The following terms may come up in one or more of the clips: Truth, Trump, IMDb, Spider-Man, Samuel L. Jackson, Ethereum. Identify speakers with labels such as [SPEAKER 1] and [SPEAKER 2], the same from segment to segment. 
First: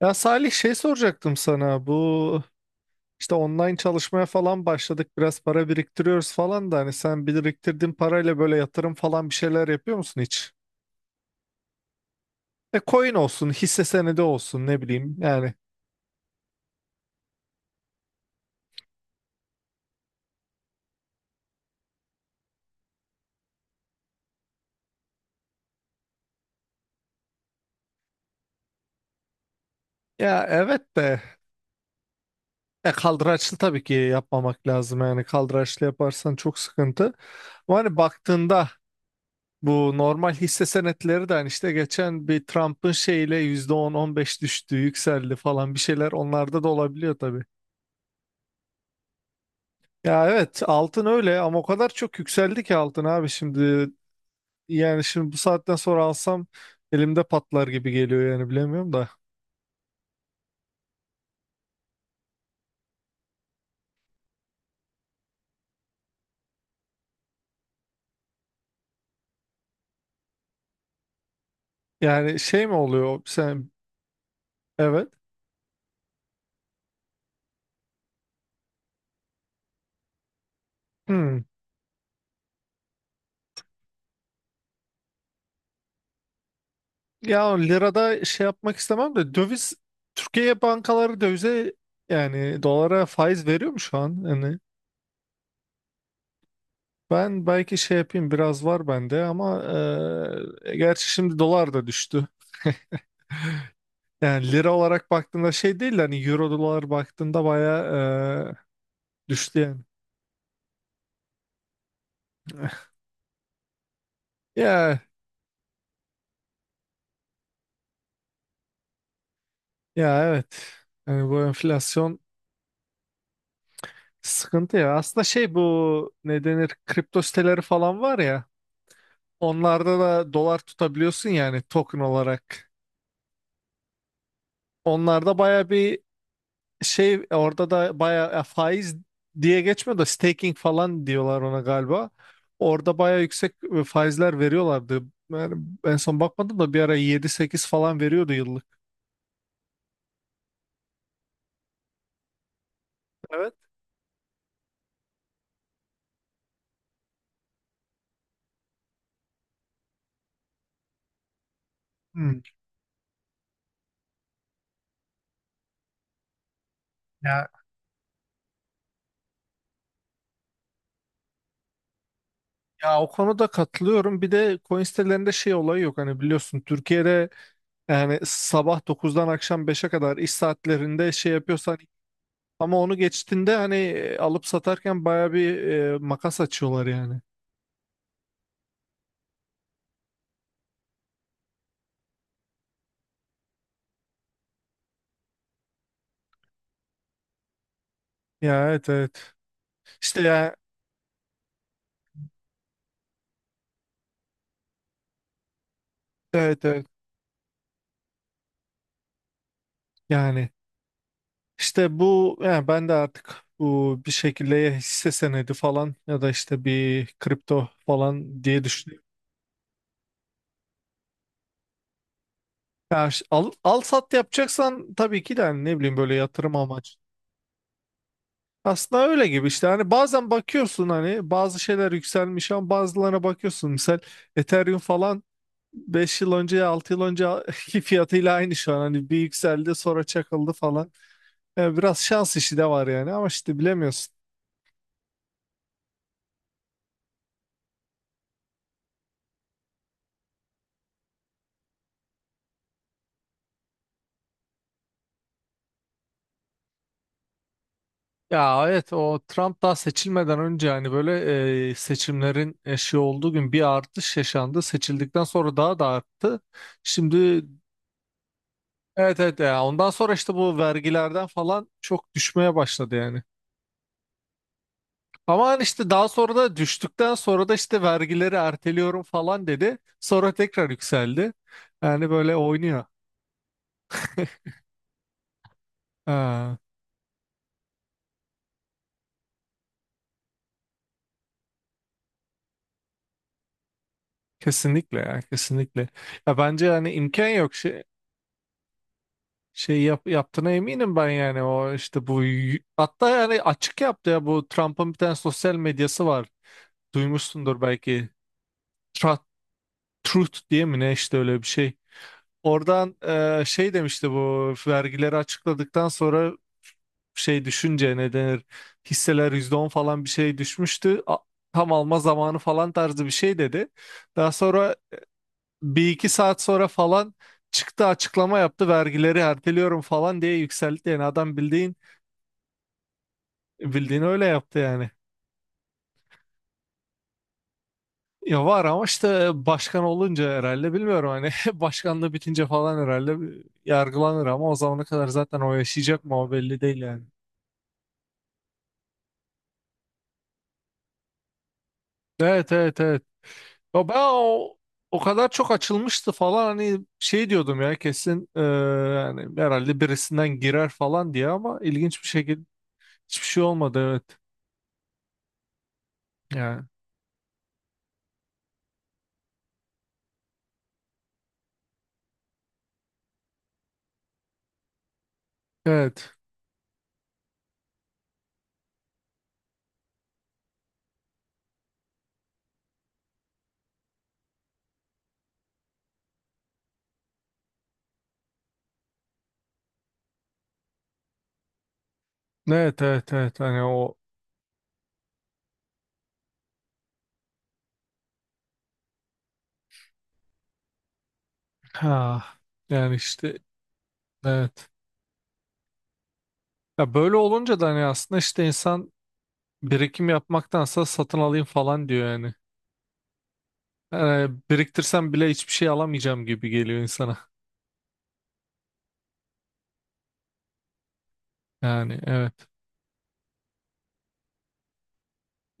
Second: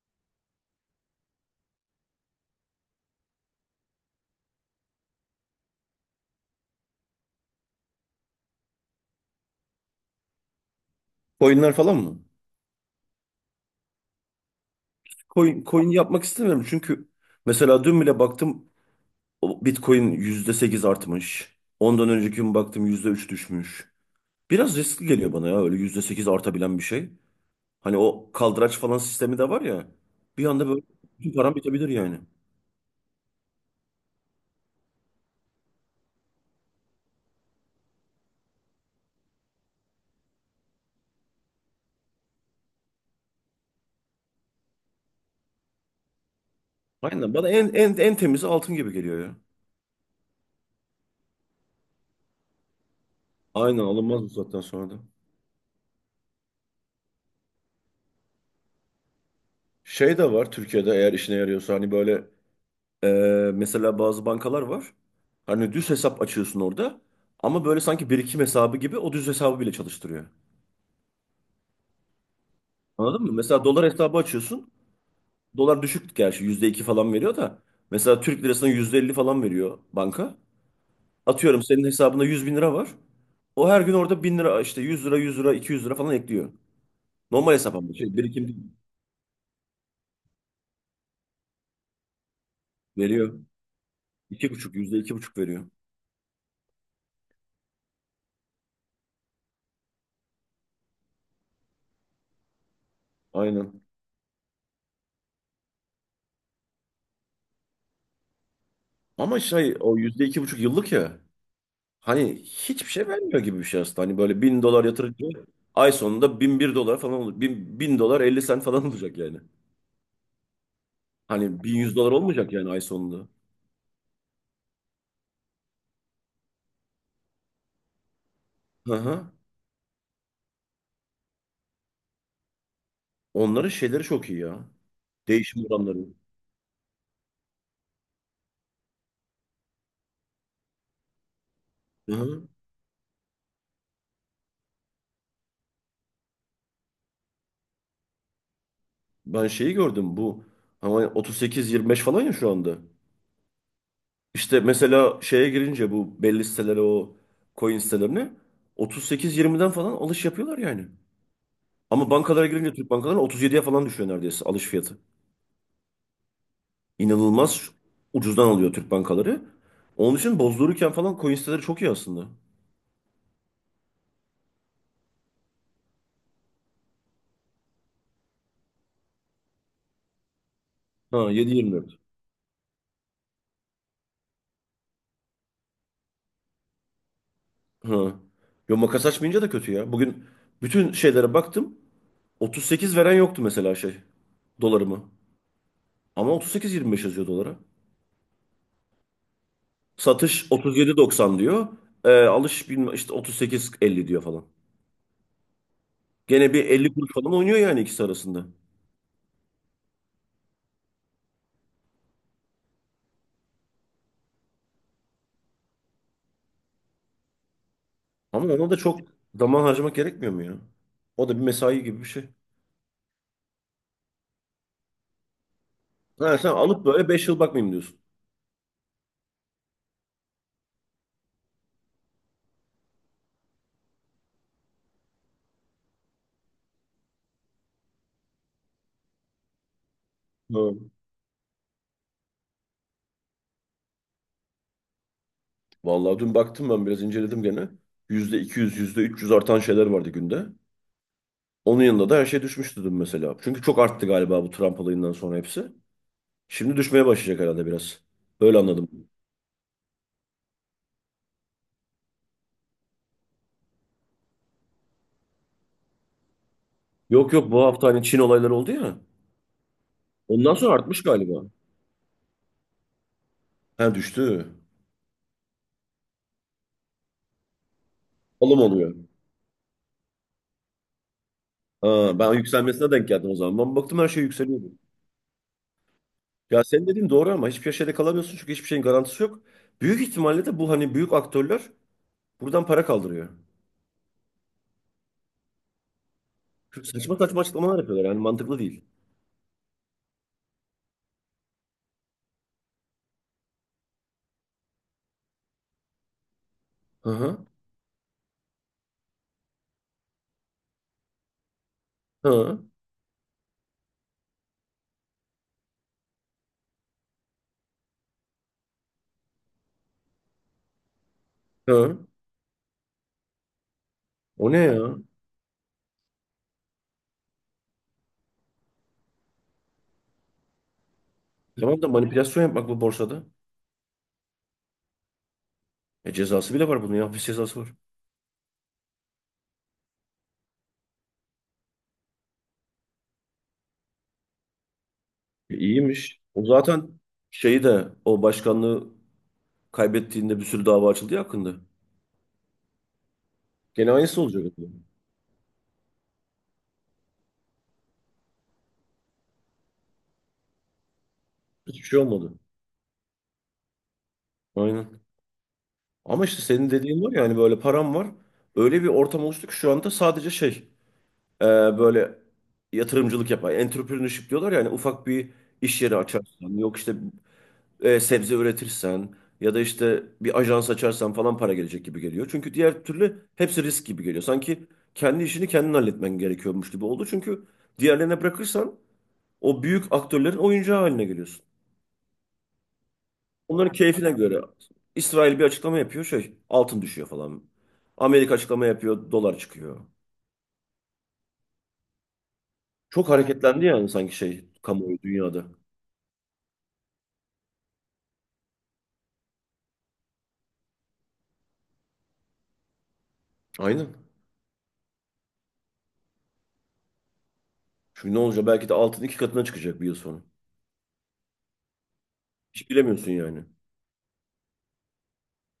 [SPEAKER 1] Ya Salih, şey soracaktım sana. Bu işte online çalışmaya falan başladık, biraz para biriktiriyoruz falan da, hani sen biriktirdiğin parayla böyle yatırım falan bir şeyler yapıyor musun hiç?
[SPEAKER 2] Coinler falan mı?
[SPEAKER 1] E, coin olsun hisse senedi olsun, ne bileyim yani.
[SPEAKER 2] Coin yapmak istemiyorum çünkü mesela dün bile baktım o Bitcoin %8 artmış. Ondan önceki gün baktım %3 düşmüş. Biraz riskli geliyor bana ya öyle %8 artabilen bir şey. Hani o kaldıraç falan sistemi de var ya. Bir
[SPEAKER 1] Ya
[SPEAKER 2] anda böyle
[SPEAKER 1] evet de
[SPEAKER 2] bütün param bitebilir yani.
[SPEAKER 1] kaldıraçlı tabii ki yapmamak lazım, yani kaldıraçlı yaparsan çok sıkıntı. Ama hani baktığında bu normal hisse senetleri de hani işte geçen bir Trump'ın şeyle %10-15 düştü yükseldi falan, bir şeyler onlarda da olabiliyor.
[SPEAKER 2] Aynen, bana en temizi altın gibi geliyor ya.
[SPEAKER 1] Ya evet, altın öyle ama o kadar çok yükseldi ki altın abi
[SPEAKER 2] Aynen
[SPEAKER 1] şimdi.
[SPEAKER 2] alınmaz bu zaten sonra da.
[SPEAKER 1] Yani şimdi bu saatten sonra alsam elimde patlar gibi geliyor, yani bilemiyorum da.
[SPEAKER 2] Şey de var Türkiye'de eğer işine yarıyorsa hani böyle mesela bazı bankalar var. Hani düz hesap açıyorsun orada. Ama böyle sanki birikim hesabı gibi o düz hesabı bile çalıştırıyor.
[SPEAKER 1] Yani şey mi oluyor
[SPEAKER 2] Anladın mı? Mesela
[SPEAKER 1] sen?
[SPEAKER 2] dolar hesabı açıyorsun.
[SPEAKER 1] Evet.
[SPEAKER 2] Dolar düşük gerçi %2 falan veriyor da. Mesela Türk lirasına %50 falan veriyor banka.
[SPEAKER 1] Hmm.
[SPEAKER 2] Atıyorum senin hesabında 100.000 lira var. O her gün orada 1.000 lira işte 100 lira 100 lira 200 lira falan ekliyor. Normal
[SPEAKER 1] Ya
[SPEAKER 2] hesap ama şey
[SPEAKER 1] lirada şey
[SPEAKER 2] birikim değil.
[SPEAKER 1] yapmak istemem de, döviz, Türkiye bankaları dövize, yani dolara
[SPEAKER 2] Veriyor.
[SPEAKER 1] faiz veriyor mu şu an?
[SPEAKER 2] İki
[SPEAKER 1] Yani
[SPEAKER 2] buçuk, yüzde iki buçuk veriyor.
[SPEAKER 1] ben belki şey yapayım, biraz var bende ama gerçi şimdi dolar da düştü.
[SPEAKER 2] Aynen.
[SPEAKER 1] Yani lira olarak baktığında şey değil de, hani euro dolar baktığında baya
[SPEAKER 2] Ama
[SPEAKER 1] düştü
[SPEAKER 2] şey
[SPEAKER 1] yani.
[SPEAKER 2] o %2,5 yıllık ya. Hani hiçbir şey vermiyor gibi bir şey aslında. Hani böyle 1.000 dolar
[SPEAKER 1] Ya,
[SPEAKER 2] yatırınca ay sonunda 1.001 dolar falan olacak. Bin dolar elli sen falan olacak yani.
[SPEAKER 1] ya, evet. Yani bu
[SPEAKER 2] Hani 1.100 dolar
[SPEAKER 1] enflasyon
[SPEAKER 2] olmayacak yani ay sonunda.
[SPEAKER 1] sıkıntı ya. Aslında şey, bu ne denir, kripto siteleri falan var ya.
[SPEAKER 2] Hı hı.
[SPEAKER 1] Onlarda da dolar tutabiliyorsun yani, token olarak.
[SPEAKER 2] Onların şeyleri çok iyi ya.
[SPEAKER 1] Onlarda
[SPEAKER 2] Değişim
[SPEAKER 1] baya bir
[SPEAKER 2] oranları.
[SPEAKER 1] şey, orada da baya faiz diye geçmiyor da staking falan diyorlar ona galiba.
[SPEAKER 2] Hı hı.
[SPEAKER 1] Orada baya yüksek faizler veriyorlardı. Yani en son bakmadım da, bir ara 7-8 falan veriyordu yıllık.
[SPEAKER 2] Ben şeyi gördüm bu. Ama 38-25 falan ya şu anda.
[SPEAKER 1] Evet.
[SPEAKER 2] İşte mesela şeye girince, bu belli sitelere, o coin sitelerine 38-20'den falan alış yapıyorlar yani. Ama
[SPEAKER 1] Hmm.
[SPEAKER 2] bankalara girince Türk bankalarına 37'ye falan düşüyor neredeyse alış fiyatı.
[SPEAKER 1] Ya
[SPEAKER 2] İnanılmaz ucuzdan alıyor Türk bankaları. Onun için bozdururken falan coin siteleri çok iyi aslında.
[SPEAKER 1] Ya o konuda katılıyorum. Bir de coin sitelerinde şey olayı yok. Hani biliyorsun Türkiye'de, yani sabah 9'dan akşam 5'e kadar iş saatlerinde
[SPEAKER 2] Ha,
[SPEAKER 1] şey yapıyorsan,
[SPEAKER 2] 7.24.
[SPEAKER 1] ama onu geçtiğinde hani alıp satarken baya bir makas açıyorlar yani.
[SPEAKER 2] Ha. Yo, makas açmayınca da kötü ya. Bugün bütün şeylere baktım. 38 veren yoktu mesela şey. Dolarımı. Ama 38,25 yazıyor dolara.
[SPEAKER 1] Ya evet, evet. İşte
[SPEAKER 2] Satış
[SPEAKER 1] ya,
[SPEAKER 2] 37,90 diyor. Alış bilmem işte 38,50 diyor falan. Gene
[SPEAKER 1] evet,
[SPEAKER 2] bir
[SPEAKER 1] evet.
[SPEAKER 2] 50 kuruş falan oynuyor yani ikisi arasında.
[SPEAKER 1] Yani işte bu, yani ben de artık bu bir şekilde ya hisse senedi falan ya da işte bir kripto falan
[SPEAKER 2] Ama
[SPEAKER 1] diye
[SPEAKER 2] ona da çok
[SPEAKER 1] düşünüyorum.
[SPEAKER 2] zaman harcamak gerekmiyor mu ya? O da bir mesai gibi bir şey.
[SPEAKER 1] Ya, al sat yapacaksan tabii ki de, hani ne bileyim, böyle
[SPEAKER 2] Ha, sen
[SPEAKER 1] yatırım
[SPEAKER 2] alıp
[SPEAKER 1] amaçlı.
[SPEAKER 2] böyle 5 yıl bakmayayım diyorsun.
[SPEAKER 1] Aslında öyle gibi işte, hani bazen bakıyorsun hani bazı şeyler yükselmiş, ama bazılarına bakıyorsun, misal Ethereum falan, 5 yıl önce, 6 yıl önceki fiyatıyla aynı şu an, hani bir yükseldi sonra çakıldı
[SPEAKER 2] Ha.
[SPEAKER 1] falan. Yani biraz şans işi de var yani, ama işte bilemiyorsun.
[SPEAKER 2] Vallahi dün baktım, ben biraz inceledim gene. Yüzde 200, yüzde 300 artan şeyler vardı günde. Onun yanında da her şey düşmüştü dün mesela. Çünkü çok arttı galiba bu Trump olayından sonra hepsi. Şimdi düşmeye başlayacak herhalde biraz. Öyle
[SPEAKER 1] Ya evet,
[SPEAKER 2] anladım.
[SPEAKER 1] o Trump daha seçilmeden önce hani böyle seçimlerin eşiği olduğu gün bir artış yaşandı. Seçildikten sonra daha da arttı.
[SPEAKER 2] Yok
[SPEAKER 1] Şimdi.
[SPEAKER 2] yok, bu hafta hani Çin olayları oldu ya.
[SPEAKER 1] Evet, evet, ya ondan sonra işte
[SPEAKER 2] Ondan
[SPEAKER 1] bu
[SPEAKER 2] sonra artmış
[SPEAKER 1] vergilerden
[SPEAKER 2] galiba.
[SPEAKER 1] falan çok düşmeye başladı yani.
[SPEAKER 2] Ha, düştü.
[SPEAKER 1] Ama hani işte daha sonra da, düştükten sonra da, işte vergileri
[SPEAKER 2] Alım oluyor.
[SPEAKER 1] erteliyorum falan dedi. Sonra tekrar yükseldi. Yani
[SPEAKER 2] Ha, ben
[SPEAKER 1] böyle oynuyor.
[SPEAKER 2] yükselmesine denk geldim o zaman. Ben baktım her şey yükseliyordu.
[SPEAKER 1] Ha,
[SPEAKER 2] Ya senin dediğin doğru ama hiçbir şeyde kalamıyorsun çünkü hiçbir şeyin garantisi yok. Büyük ihtimalle de bu hani büyük aktörler buradan para kaldırıyor.
[SPEAKER 1] kesinlikle ya, kesinlikle. Ya bence
[SPEAKER 2] Çünkü
[SPEAKER 1] yani
[SPEAKER 2] saçma
[SPEAKER 1] imkan
[SPEAKER 2] saçma
[SPEAKER 1] yok
[SPEAKER 2] açıklamalar yapıyorlar yani mantıklı değil.
[SPEAKER 1] yaptığına eminim ben, yani o işte bu hatta yani açık yaptı ya, bu Trump'ın bir tane sosyal medyası var.
[SPEAKER 2] Hı hı.
[SPEAKER 1] Duymuşsundur belki. Tra- Truth diye mi ne işte, öyle bir şey.
[SPEAKER 2] Hı.
[SPEAKER 1] Oradan şey demişti, bu vergileri açıkladıktan sonra, şey düşünce ne denir, hisseler %10 falan bir şey düşmüştü. Tam
[SPEAKER 2] Hı.
[SPEAKER 1] alma zamanı falan tarzı bir şey dedi. Daha
[SPEAKER 2] O ne
[SPEAKER 1] sonra
[SPEAKER 2] ya?
[SPEAKER 1] bir iki saat sonra falan çıktı, açıklama yaptı, vergileri erteliyorum falan diye yükseltti. Yani adam bildiğin
[SPEAKER 2] Tamam da manipülasyon yapmak bu borsada.
[SPEAKER 1] bildiğini öyle yaptı yani.
[SPEAKER 2] E, cezası bile var bunun ya. Hapis cezası var.
[SPEAKER 1] Ya var ama işte başkan olunca herhalde, bilmiyorum hani, başkanlığı bitince falan herhalde yargılanır, ama o zamana kadar zaten o
[SPEAKER 2] E,
[SPEAKER 1] yaşayacak mı,
[SPEAKER 2] iyiymiş.
[SPEAKER 1] o
[SPEAKER 2] O
[SPEAKER 1] belli değil
[SPEAKER 2] zaten
[SPEAKER 1] yani.
[SPEAKER 2] şeyi de, o başkanlığı kaybettiğinde bir sürü dava açıldı ya hakkında.
[SPEAKER 1] Evet, evet, evet. Ya
[SPEAKER 2] Gene
[SPEAKER 1] ben
[SPEAKER 2] aynısı olacak.
[SPEAKER 1] o kadar çok açılmıştı falan, hani şey diyordum ya, kesin yani herhalde birisinden girer falan diye, ama
[SPEAKER 2] Hiçbir şey
[SPEAKER 1] ilginç bir
[SPEAKER 2] olmadı.
[SPEAKER 1] şekilde hiçbir şey olmadı, evet.
[SPEAKER 2] Aynen. Ama işte
[SPEAKER 1] Yani
[SPEAKER 2] senin dediğin var ya, hani böyle param var. Öyle bir ortam oluştu ki şu anda sadece şey, e, böyle yatırımcılık yapar. Entrepreneurship diyorlar ya, hani ufak bir iş yeri
[SPEAKER 1] evet.
[SPEAKER 2] açarsan. Yok işte, sebze üretirsen ya da işte bir ajans açarsan falan para gelecek gibi geliyor. Çünkü diğer türlü hepsi risk gibi geliyor. Sanki kendi işini kendin halletmen gerekiyormuş gibi oldu. Çünkü diğerlerine bırakırsan o büyük aktörlerin oyuncağı haline geliyorsun.
[SPEAKER 1] Evet, evet, evet, hani
[SPEAKER 2] Onların
[SPEAKER 1] o,
[SPEAKER 2] keyfine göre İsrail bir açıklama yapıyor, şey, altın düşüyor falan. Amerika açıklama yapıyor, dolar çıkıyor.
[SPEAKER 1] ha, yani
[SPEAKER 2] Çok
[SPEAKER 1] işte
[SPEAKER 2] hareketlendi yani, sanki şey
[SPEAKER 1] evet.
[SPEAKER 2] kamuoyu dünyada.
[SPEAKER 1] Ya böyle olunca da, hani aslında işte insan birikim yapmaktansa satın alayım falan diyor yani.
[SPEAKER 2] Aynen.
[SPEAKER 1] Yani biriktirsem bile hiçbir şey alamayacağım gibi geliyor insana.
[SPEAKER 2] Çünkü ne olacak, belki de altın iki katına çıkacak 1 yıl sonra.
[SPEAKER 1] Yani evet.
[SPEAKER 2] Hiç bilemiyorsun yani.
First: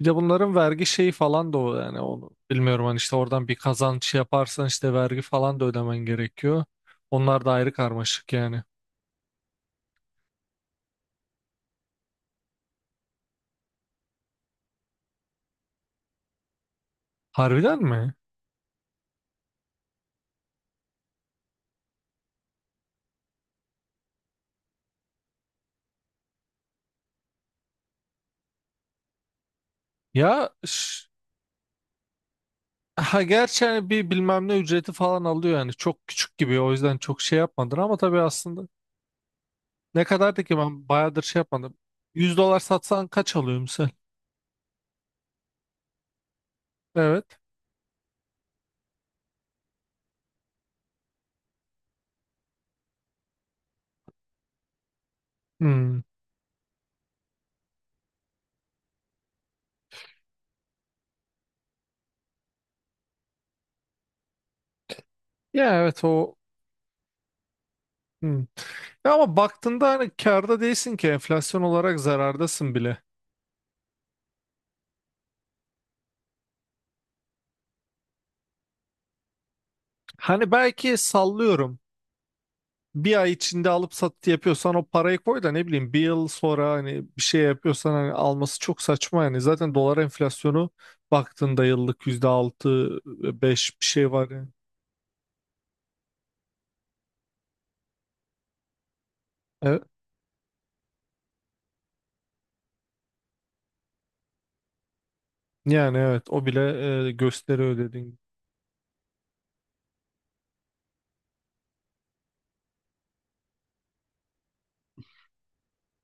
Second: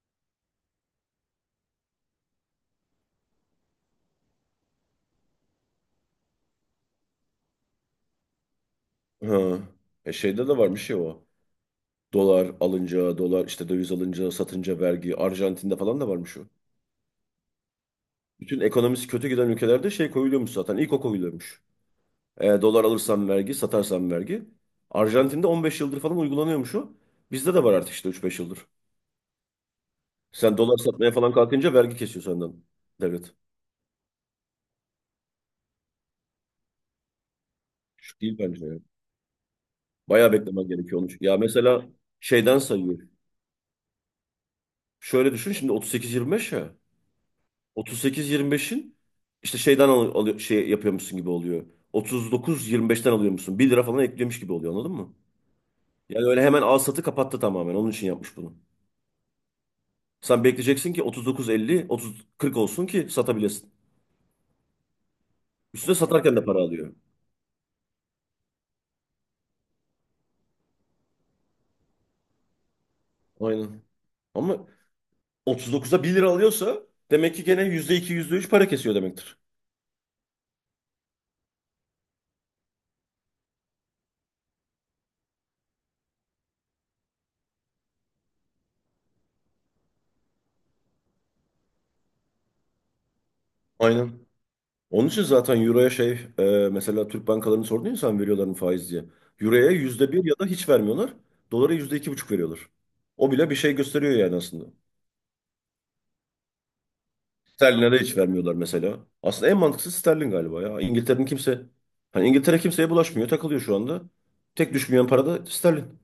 [SPEAKER 1] Bir de bunların vergi şeyi falan da o, yani onu bilmiyorum, hani işte oradan bir kazanç yaparsan işte vergi falan da ödemen gerekiyor. Onlar da ayrı karmaşık yani.
[SPEAKER 2] Ha. E, şeyde de var bir şey o. Dolar alınca, dolar işte döviz alınca, satınca vergi. Arjantin'de falan da varmış o.
[SPEAKER 1] Harbiden mi?
[SPEAKER 2] Bütün ekonomisi kötü giden ülkelerde şey koyuluyormuş zaten. İlk o koyuluyormuş. E, dolar alırsan vergi, satarsan vergi. Arjantin'de 15 yıldır falan uygulanıyormuş o. Bizde de var artık işte 3-5 yıldır.
[SPEAKER 1] Ya
[SPEAKER 2] Sen dolar satmaya falan kalkınca vergi kesiyor senden
[SPEAKER 1] ha,
[SPEAKER 2] devlet.
[SPEAKER 1] gerçi hani bir bilmem ne ücreti falan alıyor yani, çok küçük gibi, o yüzden çok şey yapmadın ama tabii,
[SPEAKER 2] Şu değil bence
[SPEAKER 1] aslında
[SPEAKER 2] ya.
[SPEAKER 1] ne
[SPEAKER 2] Bayağı
[SPEAKER 1] kadardı ki,
[SPEAKER 2] beklemen
[SPEAKER 1] ben
[SPEAKER 2] gerekiyor onu.
[SPEAKER 1] bayağıdır
[SPEAKER 2] Ya
[SPEAKER 1] şey yapmadım.
[SPEAKER 2] mesela
[SPEAKER 1] 100
[SPEAKER 2] şeyden
[SPEAKER 1] dolar
[SPEAKER 2] sayıyor.
[SPEAKER 1] satsan kaç alıyor misal?
[SPEAKER 2] Şöyle düşün şimdi, 38-25 ya.
[SPEAKER 1] Evet.
[SPEAKER 2] 38-25'in işte, şeyden alıyor, şey yapıyormuşsun gibi oluyor. 39-25'ten alıyormuşsun. Bir lira falan ekliyormuş gibi oluyor, anladın mı?
[SPEAKER 1] Hmm.
[SPEAKER 2] Yani öyle hemen al satı kapattı tamamen. Onun için yapmış bunu. Sen bekleyeceksin ki 39-50, 30-40 olsun ki satabilesin.
[SPEAKER 1] Ya
[SPEAKER 2] Üstüne
[SPEAKER 1] evet o,
[SPEAKER 2] satarken de para alıyor.
[SPEAKER 1] hmm. Ya ama baktığında hani karda değilsin ki, enflasyon olarak zarardasın bile.
[SPEAKER 2] Aynen. Ama 39'a bir lira alıyorsa demek ki gene %2, yüzde üç para kesiyor demektir.
[SPEAKER 1] Hani belki sallıyorum. Bir ay içinde alıp satı yapıyorsan, o parayı koy da ne bileyim bir yıl sonra hani bir şey yapıyorsan, hani alması çok saçma yani. Zaten dolar enflasyonu baktığında yıllık %6-5 bir
[SPEAKER 2] Aynen.
[SPEAKER 1] şey var yani.
[SPEAKER 2] Onun için zaten Euro'ya şey, e, mesela Türk bankalarını sordun ya sen, veriyorlar mı faiz diye. Euro'ya
[SPEAKER 1] E,
[SPEAKER 2] %1 ya da hiç vermiyorlar. Dolara %2,5 veriyorlar. O bile bir şey gösteriyor yani aslında.
[SPEAKER 1] yani evet, o bile gösteriyor
[SPEAKER 2] Sterlin'e de
[SPEAKER 1] dediğin gibi.
[SPEAKER 2] hiç vermiyorlar mesela. Aslında en mantıklısı sterlin galiba ya. İngiltere'nin kimse, hani İngiltere kimseye bulaşmıyor, takılıyor şu anda. Tek düşmeyen para da sterlin.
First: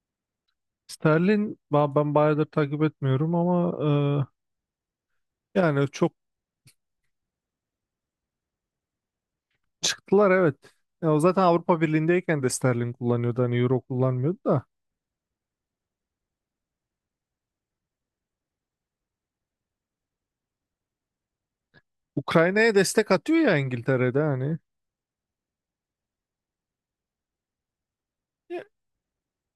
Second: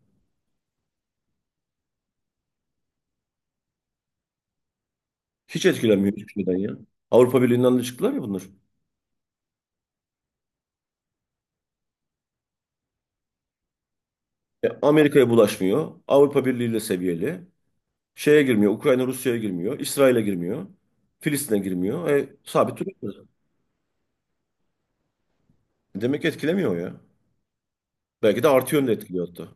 [SPEAKER 1] Sterlin ben bayağıdır takip etmiyorum, ama
[SPEAKER 2] Hiç
[SPEAKER 1] yani çok,
[SPEAKER 2] etkilenmiyor hiçbir şeyden ya. Avrupa Birliği'nden de çıktılar ya bunlar.
[SPEAKER 1] çıktılar evet. Ya o zaten Avrupa Birliği'ndeyken de sterlin kullanıyordu, hani euro kullanmıyordu da.
[SPEAKER 2] E, Amerika'ya bulaşmıyor. Avrupa Birliği ile seviyeli. Şeye girmiyor. Ukrayna Rusya'ya girmiyor. İsrail'e girmiyor. Filistin'e girmiyor. E,
[SPEAKER 1] Ukrayna'ya
[SPEAKER 2] sabit
[SPEAKER 1] destek
[SPEAKER 2] duruyor.
[SPEAKER 1] atıyor ya İngiltere'de hani.
[SPEAKER 2] Demek ki etkilemiyor ya. Belki de artı yönde etkiliyor hatta.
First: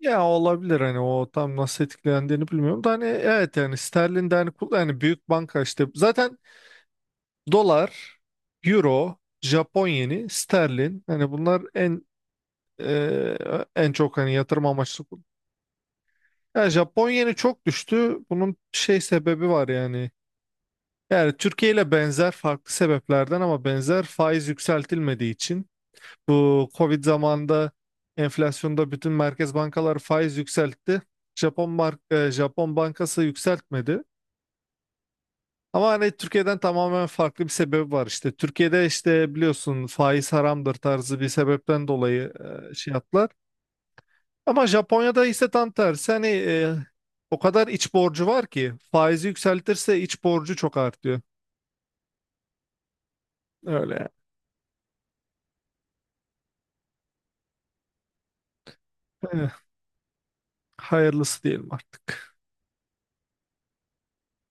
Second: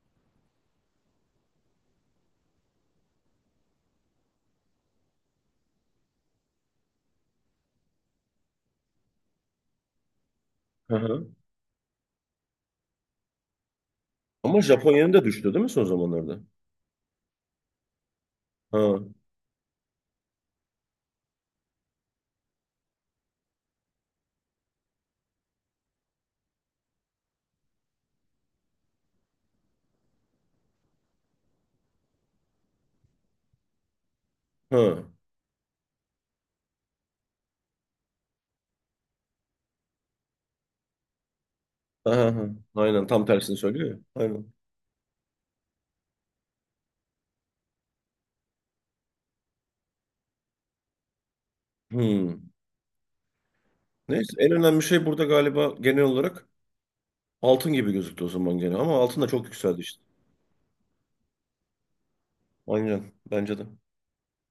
[SPEAKER 1] Ya olabilir, hani o tam nasıl etkilendiğini bilmiyorum da, hani evet, yani sterlin de hani yani büyük banka işte zaten dolar, euro, Japon yeni,
[SPEAKER 2] Hı
[SPEAKER 1] sterlin,
[SPEAKER 2] hı.
[SPEAKER 1] hani bunlar en en çok hani
[SPEAKER 2] Ama
[SPEAKER 1] yatırım amaçlı
[SPEAKER 2] Japonya'nın
[SPEAKER 1] kul-.
[SPEAKER 2] da düştü değil mi son zamanlarda?
[SPEAKER 1] Yani Japon yeni çok düştü. Bunun şey
[SPEAKER 2] Ha,
[SPEAKER 1] sebebi var yani. Yani Türkiye ile benzer, farklı sebeplerden ama benzer, faiz yükseltilmediği için. Bu Covid zamanında enflasyonda bütün merkez bankalar faiz yükseltti. Japon bankası yükseltmedi.
[SPEAKER 2] ha, aha,
[SPEAKER 1] Ama hani Türkiye'den tamamen farklı bir sebep var işte. Türkiye'de işte biliyorsun faiz haramdır tarzı bir sebepten dolayı
[SPEAKER 2] aha.
[SPEAKER 1] şey
[SPEAKER 2] Aynen, tam
[SPEAKER 1] yaptılar.
[SPEAKER 2] tersini söylüyor ya. Aynen.
[SPEAKER 1] Ama Japonya'da ise tam tersi, hani o kadar iç borcu var ki, faizi yükseltirse iç borcu çok artıyor.
[SPEAKER 2] Hmm.
[SPEAKER 1] Öyle.
[SPEAKER 2] Neyse, en önemli şey burada galiba, genel olarak altın gibi gözüktü o zaman gene. Ama altın da
[SPEAKER 1] Yani.
[SPEAKER 2] çok
[SPEAKER 1] Eh,
[SPEAKER 2] yükseldi işte.
[SPEAKER 1] hayırlısı diyelim artık.
[SPEAKER 2] Aynen, bence de.